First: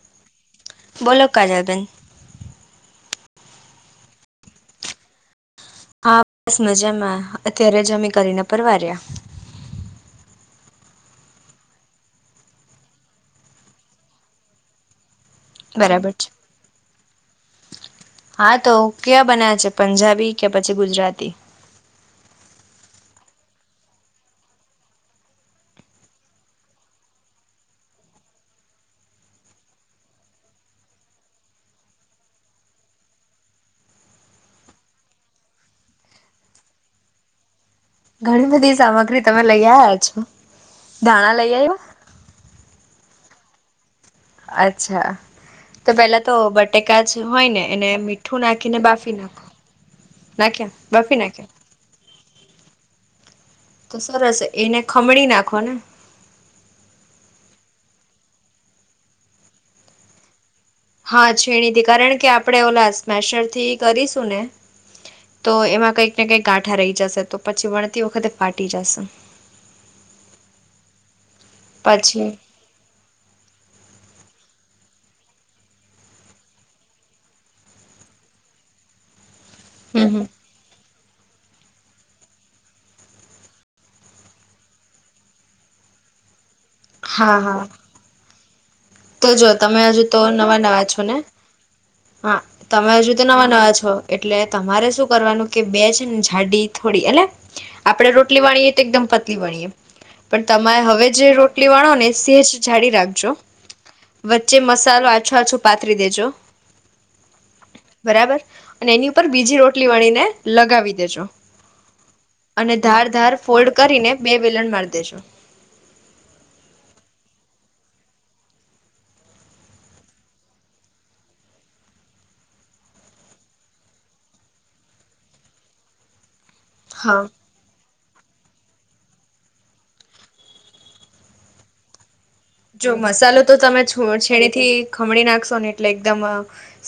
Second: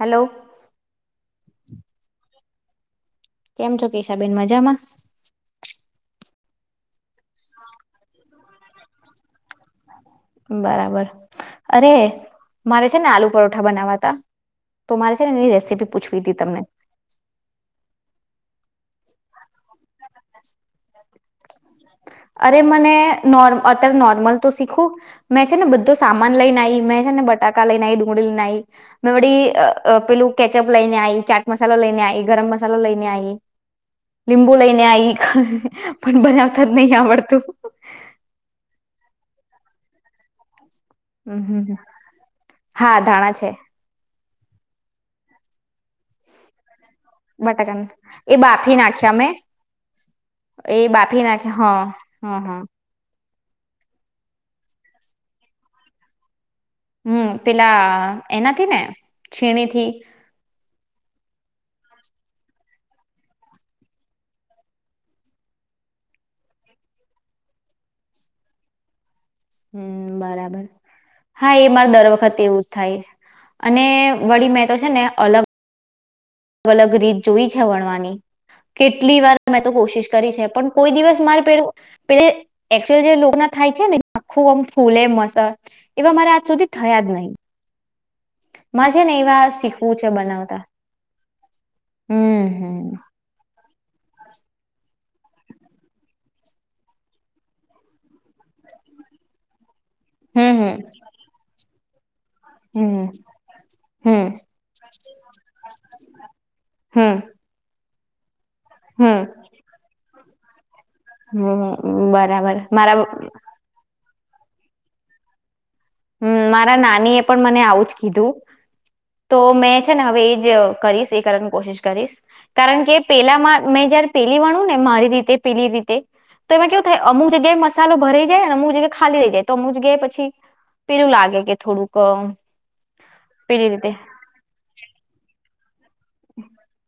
Hello બોલો કાજલ બેન કેમ છો કેસાબેન મજામાં. હા બસ મજામાં અત્યારે જમી કરીને પરવાર્યા. બરાબર અરે મારે છે ને આલુ પરઠા બનાવા ત તો મારે. એની રેસીપી બરાબર પૂછવી છે તી તમને. ક્યા બન્યા છે પંજાબી કે પછી ગુજરાતી. અરે મને નોર અત્યારે નોર્મલ તો શીખું મેં છે ને બધો સામાન લઈને આઈ મેં છે ને બટાકા લઈને આઈ ડુંગળી લઈને આઈ મેં વી પેલું કેચઅપ લઈને આઈ ચાટ મસાાલ લઈને આ ગરમ મસાલો લઈને આઈ લીંબુ લઈને આ પણ બ. નાવતાજ નહી આવડતું. ઘણી બધી સામગ્રી તમે લઈ આ્યા છો. ધાણા હમ્મ લઈ હમ્મ આવ્યા હા ધાણા છે. અચ્છા તો પેલા તો બ. એક કાજ જ હોય ને એને બટાકાના એ મીઠું નાખીને બાફી નાખ્યા મે નાખો નાખ્યા એ બાફી નાખે નાખ્યા. હા હા હા. તો સરસ એને ખમણી નાખો ને. હમ્મ પેલા એનાથી ને ખીણીથી. હા છીણીથી કારણ કે આપણે ઓલા સ્મેશર થી કરીશું ને તો એમાં કઈક ને કંઈક ગાંઠા રહી જશે તો પછી વણતી વખતે ફાટી જશે. હમ્મ બરાબર હા એ મારે દર પછી વખત એવું જ થાય અને વળી મે. તશે ને અલગ. અલગ અલગ રીત જોઈ છે વણવાની કેટલી વાર. મેં તો હમ કોશિશ હમ કરી છે પણ કોઈ દિવસ મારે પેલુ પેલ એકચુ જે લોગ્ન થાય છે ને આખું આમ ફૂલે મસર એવા મારે આજ સુધી. થયા જ નહી હા હા તો જો તમે હજુ તો બનાવતા નવા નવા છો ને. હા હમ તમે હમ હજુ તો નવા નવા. એટલે તમારે શું કરવાનું કે બે છે ને જાડી થોડી એટલે આપડણે રોટલી વાણીએ તો એકદમ પતલી વાણીએ. પણ હમ હમ તમારે હવે જે રો. વણો ને સેજ જાડી હમ રાખજો હમ વચ્ચે મસાલો આછો આછો પાતરી દેજો. હ બરાબર. અને એની ઉપર બીજી રોટલી વણી ને. લગાવી. દેજો હમ બરાબર અને ધાર મારા ધાર ફોલ્ડ કરીને. બે વલણ મારી દેજો. હમ્મ મારા નાની એ પણ મને આવું જ કીધું તો મેં છે ને હવે એ જ કરીશ એ કરવાની કોશિશ કરીશ કારણ કે પેલામાં મેં જયારે પેલી વણું ને મારી રીતે પેલી રીતે. તો એમાં કેવું થાય હા અમુક જગ્યાએ મસાલો. ભરાઈ જાય ને હું જ ખાલી રહી જાય તો મુ જ ગયા પછી. પેલું લાગે કે થોડુંક જો મસાલો તો પેલી તમે રીતે છો છેડી થી ખમણી નાખશો ને. એટલે એકદમ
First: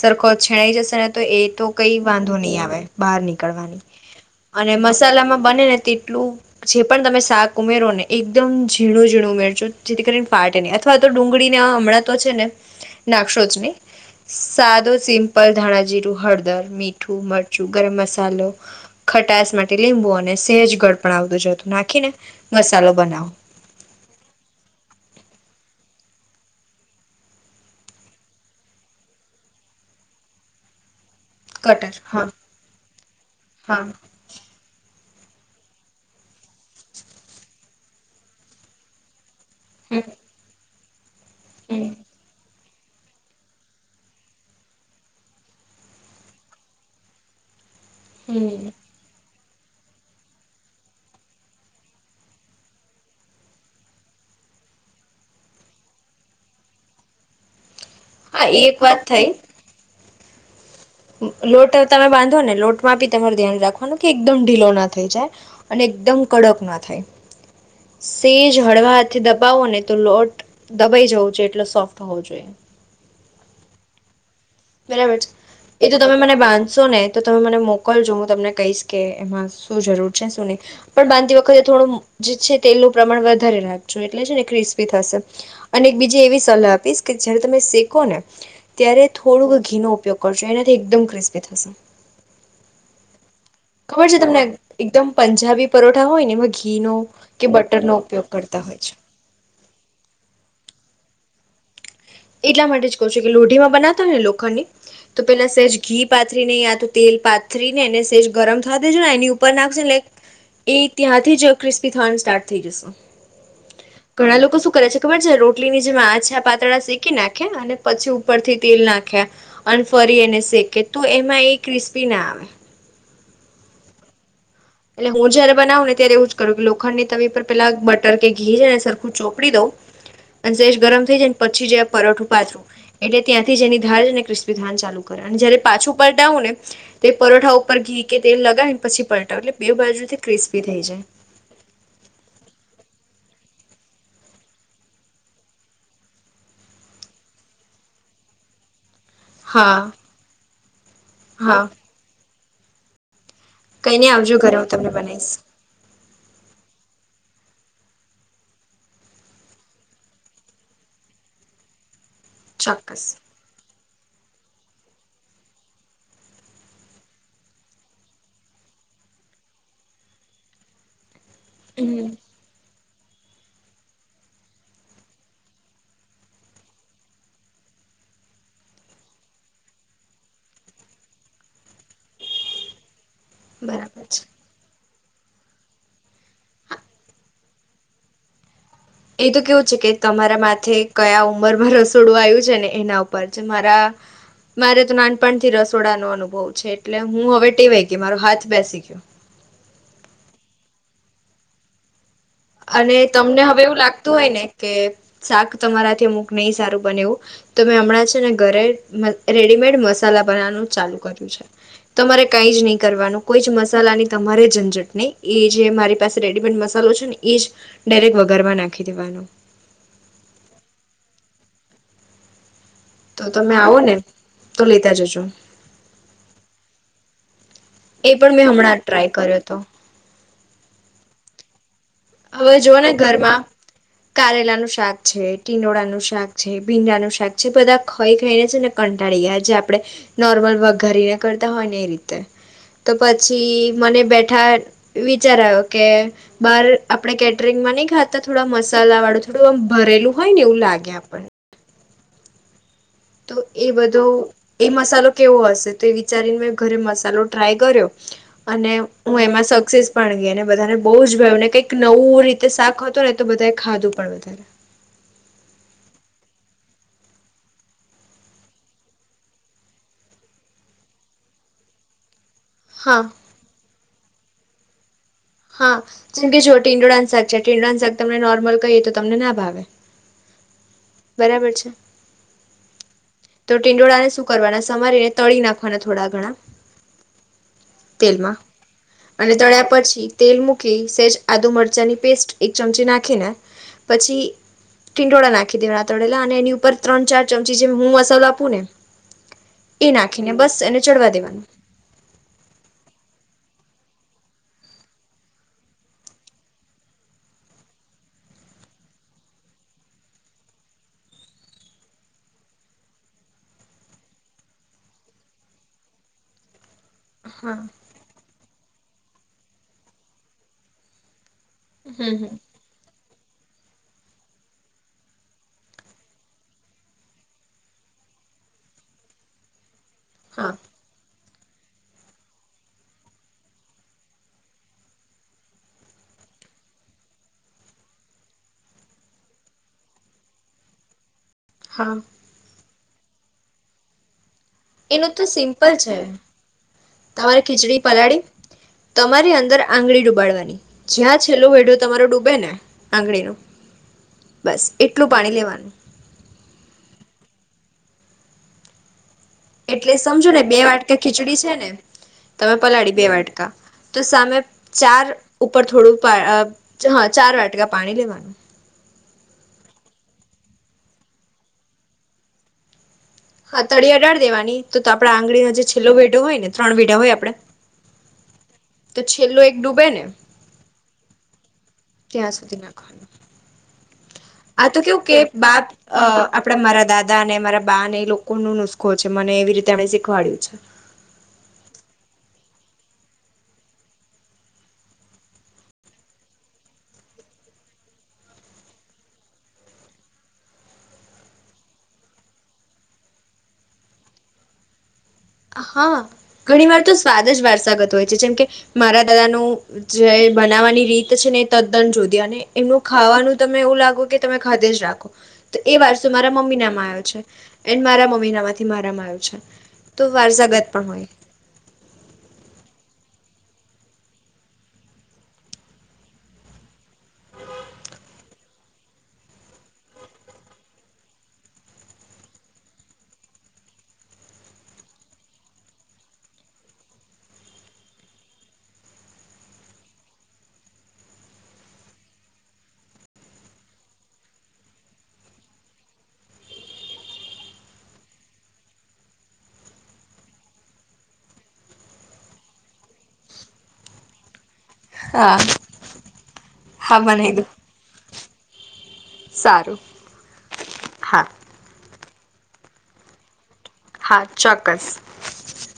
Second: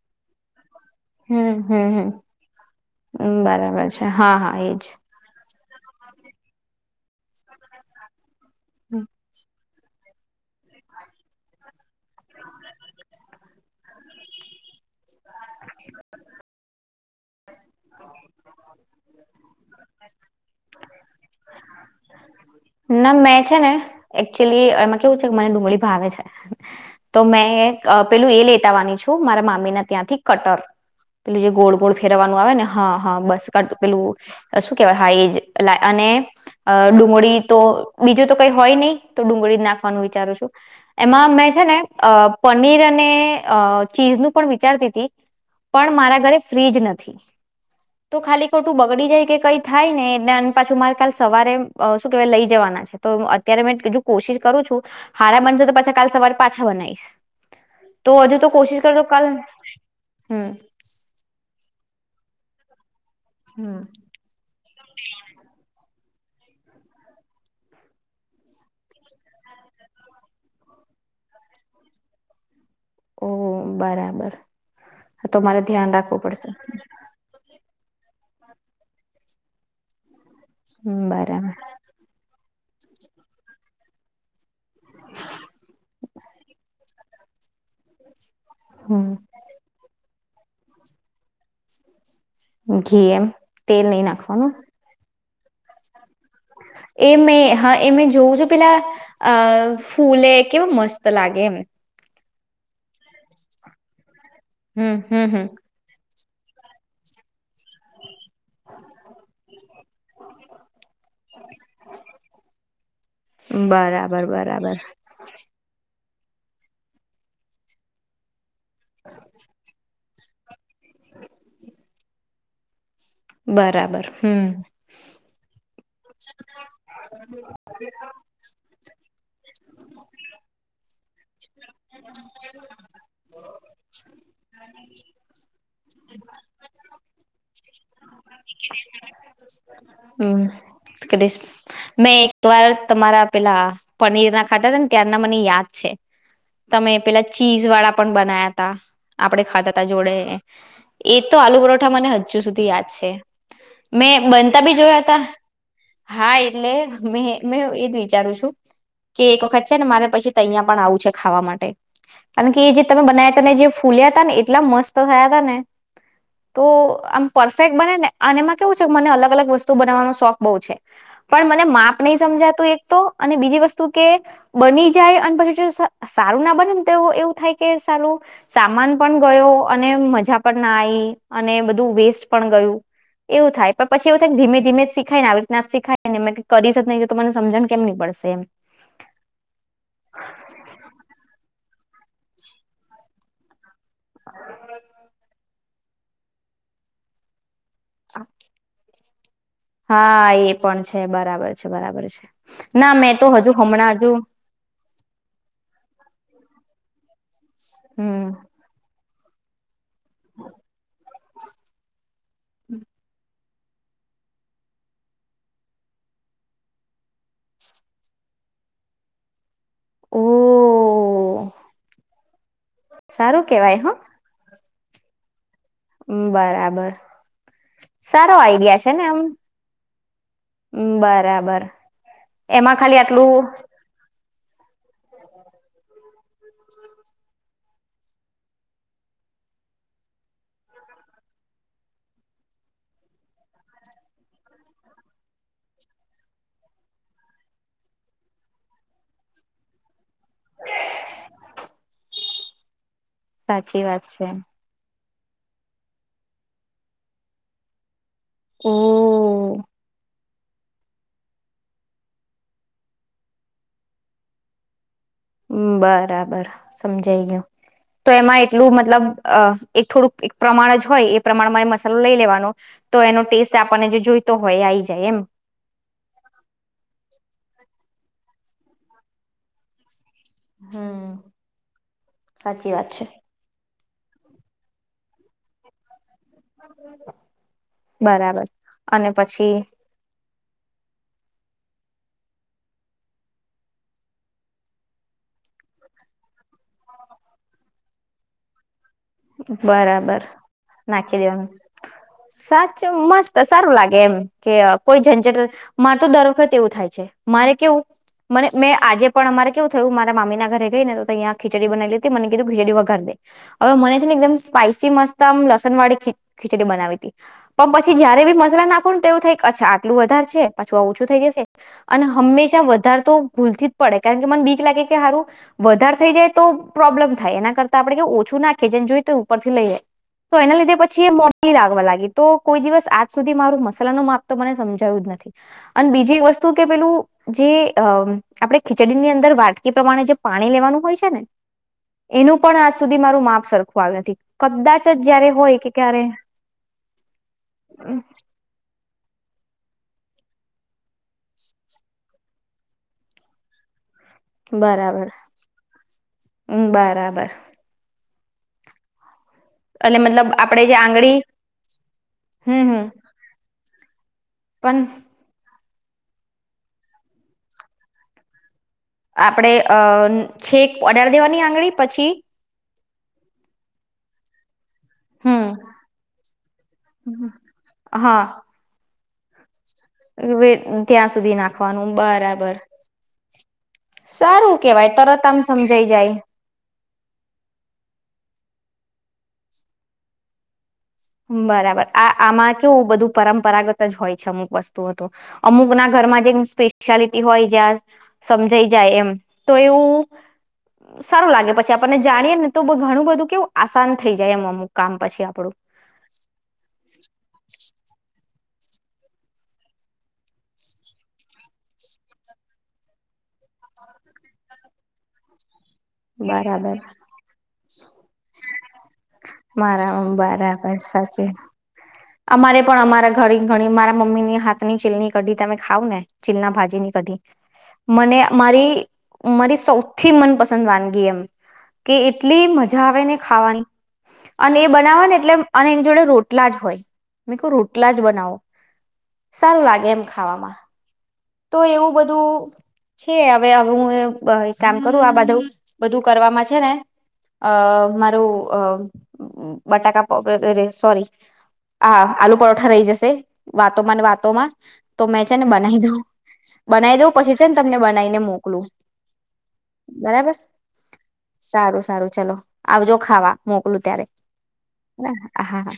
સરખો છેણાઈ જશે. એ હમ તો હમ કઈ હમ વાંધો નહી આવે બહાર હમ, નીકળવાની બરાબર છે હા હા અને એજ મસાલામાં બને ને તેટલું જે પણ તમે શાક ઉમેરો ને એક. એકદમ હમ. ઝીણું ઝીણું મેળજો. જેતી કરી ને ફાટે ની અથવા તો ડુંગળીને હમણાં તો છે ને નાકશો જ નહી સાદો સિમ પલ ધાણા જીરું હળદર મીટ મરચું, ગરમ મસાલો, ખટાસ માટે લીંબુ, અને સેજ ગઢ પણ આવતું જતું નાખ ના મેં છે ને, એકચુલી એમાં. કેવું છે મને ડુંગળી ભાવે છે તો મેં એક પેલું એ લેતાવાની છું. મારા મામી ના ત્યાંથી કટર. પેલું જે ગોળ ગોળ કટર હા ફેરવાનું આવે ને, હા હા બસ કટ પેલું શું કેવાય? હા એજ. લા અને. અ ડુંગળી તો, બીજું તો કંઈ હોય નહી. તો ડુંગળી નાખવાનું વિચારું છું. હા! મેં છે ને, અ પણ પનીર અને અ ચીઝનું પણ વિચારતી હતી, પણ મારા ઘરે ફ્રીજ નથી. તો, ખાલી ખોટું બગડી જાય. કે કઈ થાય ને, એ આને પાછું મારે કાલ સુધી સવારે શું કેવાય લઈ જવાના છે? તો અત્યારે કોશિશ કરું છું. હારા બનશે તો પાછા કાલ સવારે પાછા બનાવીશ. તો હજુ હા તો એ એક કોશિશ વાત કરજો કાલે થઈ હમ. [inaudible] લોટ તમે બાંધો ને, લોટ માટે તમારે ધ્યાન હમ રાખવાનું કે, એકદમ ઢીલો ના થઈ જાય અને એકદમ કડક ના થાય. સેજ હળવા હાથે દબાવો ને, તો લોટ દબાઈ જવું જોઈએ, એટલે સોફ્ટ હોવો જોઈએ. ઓ, બરાબર. ! બરાબર છે. એ તો, તમે મને બાંધશો ને, તો તમે મને મો કોલ કરજો હું તમને કહીશ કે એમાં શું જરૂર [unintelligible] ન હમ પણ બાંધી બરાબર વખતે થોડું જે છે. તેલનું પ્રમાણ વધારે રાખજો, એટલે છે ને ક્રિસ્પી થશે. અને એક બીજી એવી સલાહ આપીશ. કે જયારે તમે શેકો ને ત્યારે હમ. ! થોડુંક ઘી નો ઉપયોગ કરશો એનાથી એકદમ ક્રિસ્પી થશે. ઘી એમ? તેલ નઈ ખબર છે તમને નાખવાનું. એકદમ પંજાબી પરોઠા હોય ને એમાં ઘીનો એ મે કે હા! બટરનો એમે ઉપયોગ જોઉં છું. કરતા પેલા હોય છે અ ફૂલે કેવું મસ્ત લાગે. એમ. એટલા માટે જ કહ છું કે, લોઢીમાં બનાવતા હોય ને લો હમ તો હમ પેલા સેજ ઘી પાથરીને, યાતો તેલ પાથરીને, એને સેજ ગરમ થવા દેજો ને એની ઉપર નાખ એટલે એ ત્યાંથી જ ક્રિસ્પી થવાનું સ્ટાર્ટ થઈ જશે. હમ બરાબર ઘણા લોકો શું બરાબર કરે છે ખબર છે, રોટલીની જેમ આ જ પાતળા શેક નાખે અને પછી ઉપરથી તેલ નાખ્યા અને ફરી એને શેકે તો, એમાં એ ક્રિસ્પી ના આવે. બરાબર, ! હમ. ! એટલે હું જયારે બનાવું ને, ત્યારે એવું જ કરું લોખંડ ની તવી પર પેલા બટર કે ઘી છે ને સરખું ચોપડી દઉં અને સેજ ગરમ થઈ જાય--. પછી જે પરોઠું પાથરું. એટલે ત્યાંથી જેની ધાર ને ક્રિસ્પી ધાન ચાલુ કરે, અને જયારે પાછું પલટાવું ને તે પરોઠા ઉપર ઘી કે તેલ લગાવીને પછી પલટાવું એટલે બે બાજુથી હમ, ક્રિસ્પી થઈ જાય. કરીશ. મેં એક વાર તમારા પેલા પનીર ના ખાતા હતા ને, ત્યારના મને યાદ છે. તમે, પેલા ચીઝ વાળા પણ બનાયા તા. આપડે ખાતા તા હા જોડે એ તો આલુ હા પરોઠા મને. હજુ સુધી યાદ છે. કઈ નઈ મેં આવજો ઘરે બનતા હું બી તમને જોયા તા. બનાવીશ હા એટલે મે મે એ. વિચારું છું કે, એક વખત છે ને મારે પછી ત. પણ આવું છે ખાવા માટે. કારણ કે જે, તમે ચોક્કસ બનાય તને જે. ફૂલ્યા તા ને એટલા મસ્ત થયા તા. ને તો આમ પરફેક્ટ બને ને અને એમાં કેવું છે, મને અલગ અલગ વસ્તુ બનાવવાનો શોખ બહુ છે. પણ, મને માપ હમ નહી સમજાતું એક. તો, અને બીજી વસ્તુ કે, બની જાય અને પછી. સારું ના બને ને તો એવું થાય કે, સારું સામાન પણ ગયો, અને મજા પણ ના આવીઈ અને બધ. વેસ્ટ પણ ગયું એવું થાય. પણ બરાબર પછી એવું છે. થાય ધીમે ધીમે સીખ થાય ને આવી રીતના ના શીખાય ને, એ કરીશ જ નહીં તો મને સમજણ કેમ નહી પડશે એમ. એ તો કેવ છે કે.? તમારા માથે કયા ઉંમર માં રસ? છોડવાયું છે ને એના ઉપર જે, મારા મારે તો નાનપણ થી રસ થોડા નો અનુભવ છે. એટલે હું હવે કે વાય કે મારો હાથ બેસી ગયો. હા એ પણ છે. બરાબર છે! બરાબર છે! ના અને મેં તો તમને હજુ હવે એવું હમણાં હજુ લાગતું હોય ને કે, શાક તમારાથી મક નહી સારું બને એવું. તમે હમણાં છે હમ ને ઘરે રેડીમેઈડ મસ્ત. મસાલા બનાવાનું ચાલુ કર્યું. [unintelligible] તમારે કાંઈ જ નહીં કરવાનું. કોઈ જ મસાલા ની તમારે ઝંઝટ નહી. એ જે મારી પાસે રેડીમેડ મસાલો છે ને. એ જ ડાયરેક્ટ વઘારમાં નાખી દેવાનો. ઓહ. તો તમે આવો ને. તો લેતા જજો બરાબર. એ સારો પણ મેં હમણાં આઈડિયા છે ને ટ્રાય આમ કર્યો હતો. બરાબર. હવે એમાં જોઓ ને ખાલી ઘરમાં આટલું કારેલાનું શાક છે, ટીંડોડાનું શાક છે, ભીંડાનું શાક છે, બધા ખઈ ખઈને છે ને કંટાળી ગ્યા છે જે આપણે નોર્મલ વઘારીને કરતા હોય ને એ રીતે તો પછી મને બેઠા વિચાર આયો કે બાર આપણે કેટરિંગમાં નઈ ખાતા થોડા મસાલા વાળું થોડું આમ ભરેલું હોય ને એવું લાગે આપણ તો એ સાચી વાત બધો છે. એ મસાલો કેવો હશે તો એ વિચારીને મેં ઘરે મસાલો ટ્રાય કર્યો ઓ અને હું એમાં સક્સેસ પણ ગઈ ને બધાને બૌજ ભયુંને કઈક નવું રીતે શાક હતું ને તો બધાએ ખાધું પણ વધારે. [inaudible] ઉમ્મ બરાબર સમજાઈ ગયું. તો એમાં એટલું મતલબ અ એક થોડુંક એક પ્રમાણ જ હોય એ પ્રમાણમાં એ મસાલો લઈ લેવાનો તો હા એનો ટેસ્ટ આપણને જે જોઈ તો હોય આઈ જાય એમ હા જેમકે જો ટીંડોડાનું શાક છે, ટીંડોડાનું શાક તમને નોર્મલ કહીએ તો તમને ના ભાવે હમ્મ, બરાબર છે સાચી વાત છે. તો ટીંડોળા ને શું કરવાના સમારીને તળી નાખવાના થોડા ઘણા તેલમાં બરાબર અને પછી તળ્યા પછી તેલ મૂકી સેજ આદુ મરચાની પેસ્ટ એક ચમચી નાખીને પછી ટીંડોળા નાખી દેવાનાં તળેલા અને એની ઉપર ત્રણ ચાર ચમચી જેમ હું મસ્ સાલા આપુને બરાબર નાખી દેવાનું સાચું મસ્ત સારું લાગે એમ કે કોઈ ઝંઝટ માર તો દર વખત એવું થાય છે મારે કેવું મને મેં આજે પણ અમારે કેવું થયું મારા મામીના ઘરે ગઈ ને તો તૈયા ખીચડી બનાએલી અતી મને કીધું ખીચડી વઘાર દે હવે મને છે ને એકદમ સ્પાઈસી મસ્ત આમ લસણ વાળી ખી-ખીચડી બનાવી તો હા પણ પછી જયારે બી મસાલા નાખ પણ તેવું થાય અછા આટલુ વધાર છે પાછું આ ઓછું થઈ જશે અને હમ હમ હંમેશા વધારે તો ભૂલથી જ પડે કાયણકે મને બીક લાગે કે હારુ વધારે થઈ જાય તો પ્રોબ્લેમ થાય એના કરતા આપણે ઓછું નાખ કે જેન જોય તો ઉપરથી લઈલે. તો હા એના લીધે પછી એ મો [unintelligible] લાગવા લાગી તો કોઈ દિવસ આજ સુધી મારું મસાલા નું માપ તો મને સમજાયું જ નથી અને બીજી એક વસ્તુ કે પેલું જે અ આપડે ખીચડીની અંદર વાટકી પ્રમાણે જે પાણી લેવાનું હોય છે ને હા એનું પણ આજ સુધી મારુ માપ સરખું આયુ નથી. કદાચ જ એનું તો જયારે હોય કે સિમ્પલ છે. ક્યારે તમારે ખીચડી ઉમ, પલાળી તમારી અંદર આંગળી ડૂબાડવાની જ્યાં છેલ્લો વૈડો તમારો ડૂબે ને આંગળીનો બસ એટલું બરાબર, પાણી લેવાનું ઉ બરાબર એટલે સમજો મતલબ ને બે આપડે જે વાટકા આંગળી ખીચડી છે ને તમે હમ હમ પલાળી બે વાટકા તો સામે પણ ચાર ઉપ પર થોડું પર અ ચાર વાટકા પાણી લેવાનું. આપણેે અ ન છેક અડાર દેવાની આંગળી પછી. હા તળિયે અડાળ દેવાની તો તો આપડા હમ આંગળીનો જે છેલ્લો વેઢો હોય ને ત્રણ વેઢા હોય આપણેે હા તો છેલ્લો એક ડૂબે ને ત્યાં સુધી નાખવાનું ત્યાં બરાબર સુધી નાખવાનું સારું આ તો કેવાય કેવું કે તરત આમ બાપ સમજાઈ જાય આપડા મારા દાદા ને મારા બાને એ લોકો ન નુસ્ા છે મને એવી રીતે એમણે શીખવાડ્યું છે. બરાબર આ આમાં કેવું બધું પરંપરાગત જ હોય છે અમુક વસ્તુઓ તો અમુક ના ઘરમાં જે સ્પેશિયાલિટી હોય જ્યાં સમજાઈ જાય એમ તો એવું સારું લાગે પછી આપણને જાણીએમ ને તો ઘણું બધું કેવું આસાન થઈ જાય એમ અમુક કામ પછી આપડું હા ઘણી વાર તો સ્વાદ જ વારસાગત હોય છે જેમ કે મારા દાદાનું જે બનાવવાની રીત છે ને તદ્દન જોદી અને એમનું ખાવાનું તમે એવું લાગો કે તમે ખાધ્ય જ રાખો તો એ વારસું મારા મમ્મી બરાબર માં આવ્યો છે. એન મારા મમ્મી ના થી મારમાં આવ્યું છે. મારા તો વારસાગત બરાબર પણ હોય સાચી અમારે પણ અમારા ઘ ઘણી મારા મમ્મીની હાથની ચીલની કઢી તમે ખાવ ને ચીલના ભાજીની કઢી મને મારી મારી સૌથી મનપસંદ વાનગી એમ કે એટલી મજા આવે ને ખાવાની અને એ બનાવા ને એટલે અને એની જોડે રોટલા જ હોય મે કહ રોટલા જ બનાવો સારું લાગે એમ ખાવામાં તો એવું બધું છે હવે હું કામ કરું આ બધું બધું કરવામાં છે ને અ મારું અ બટાકા સોરી આ આલુ પરોઠા રહી જશે વાતોમાં ન વાતોમાં. તો મેં છે હા ને બનાવી દઉં બનાવી હા દવં પછી દો છે ને તમને બના ને મોકલું. સારું બરાબર સારું સારું. ચલો આવજો ખાવા. મોકલું ત્યારે હા હા.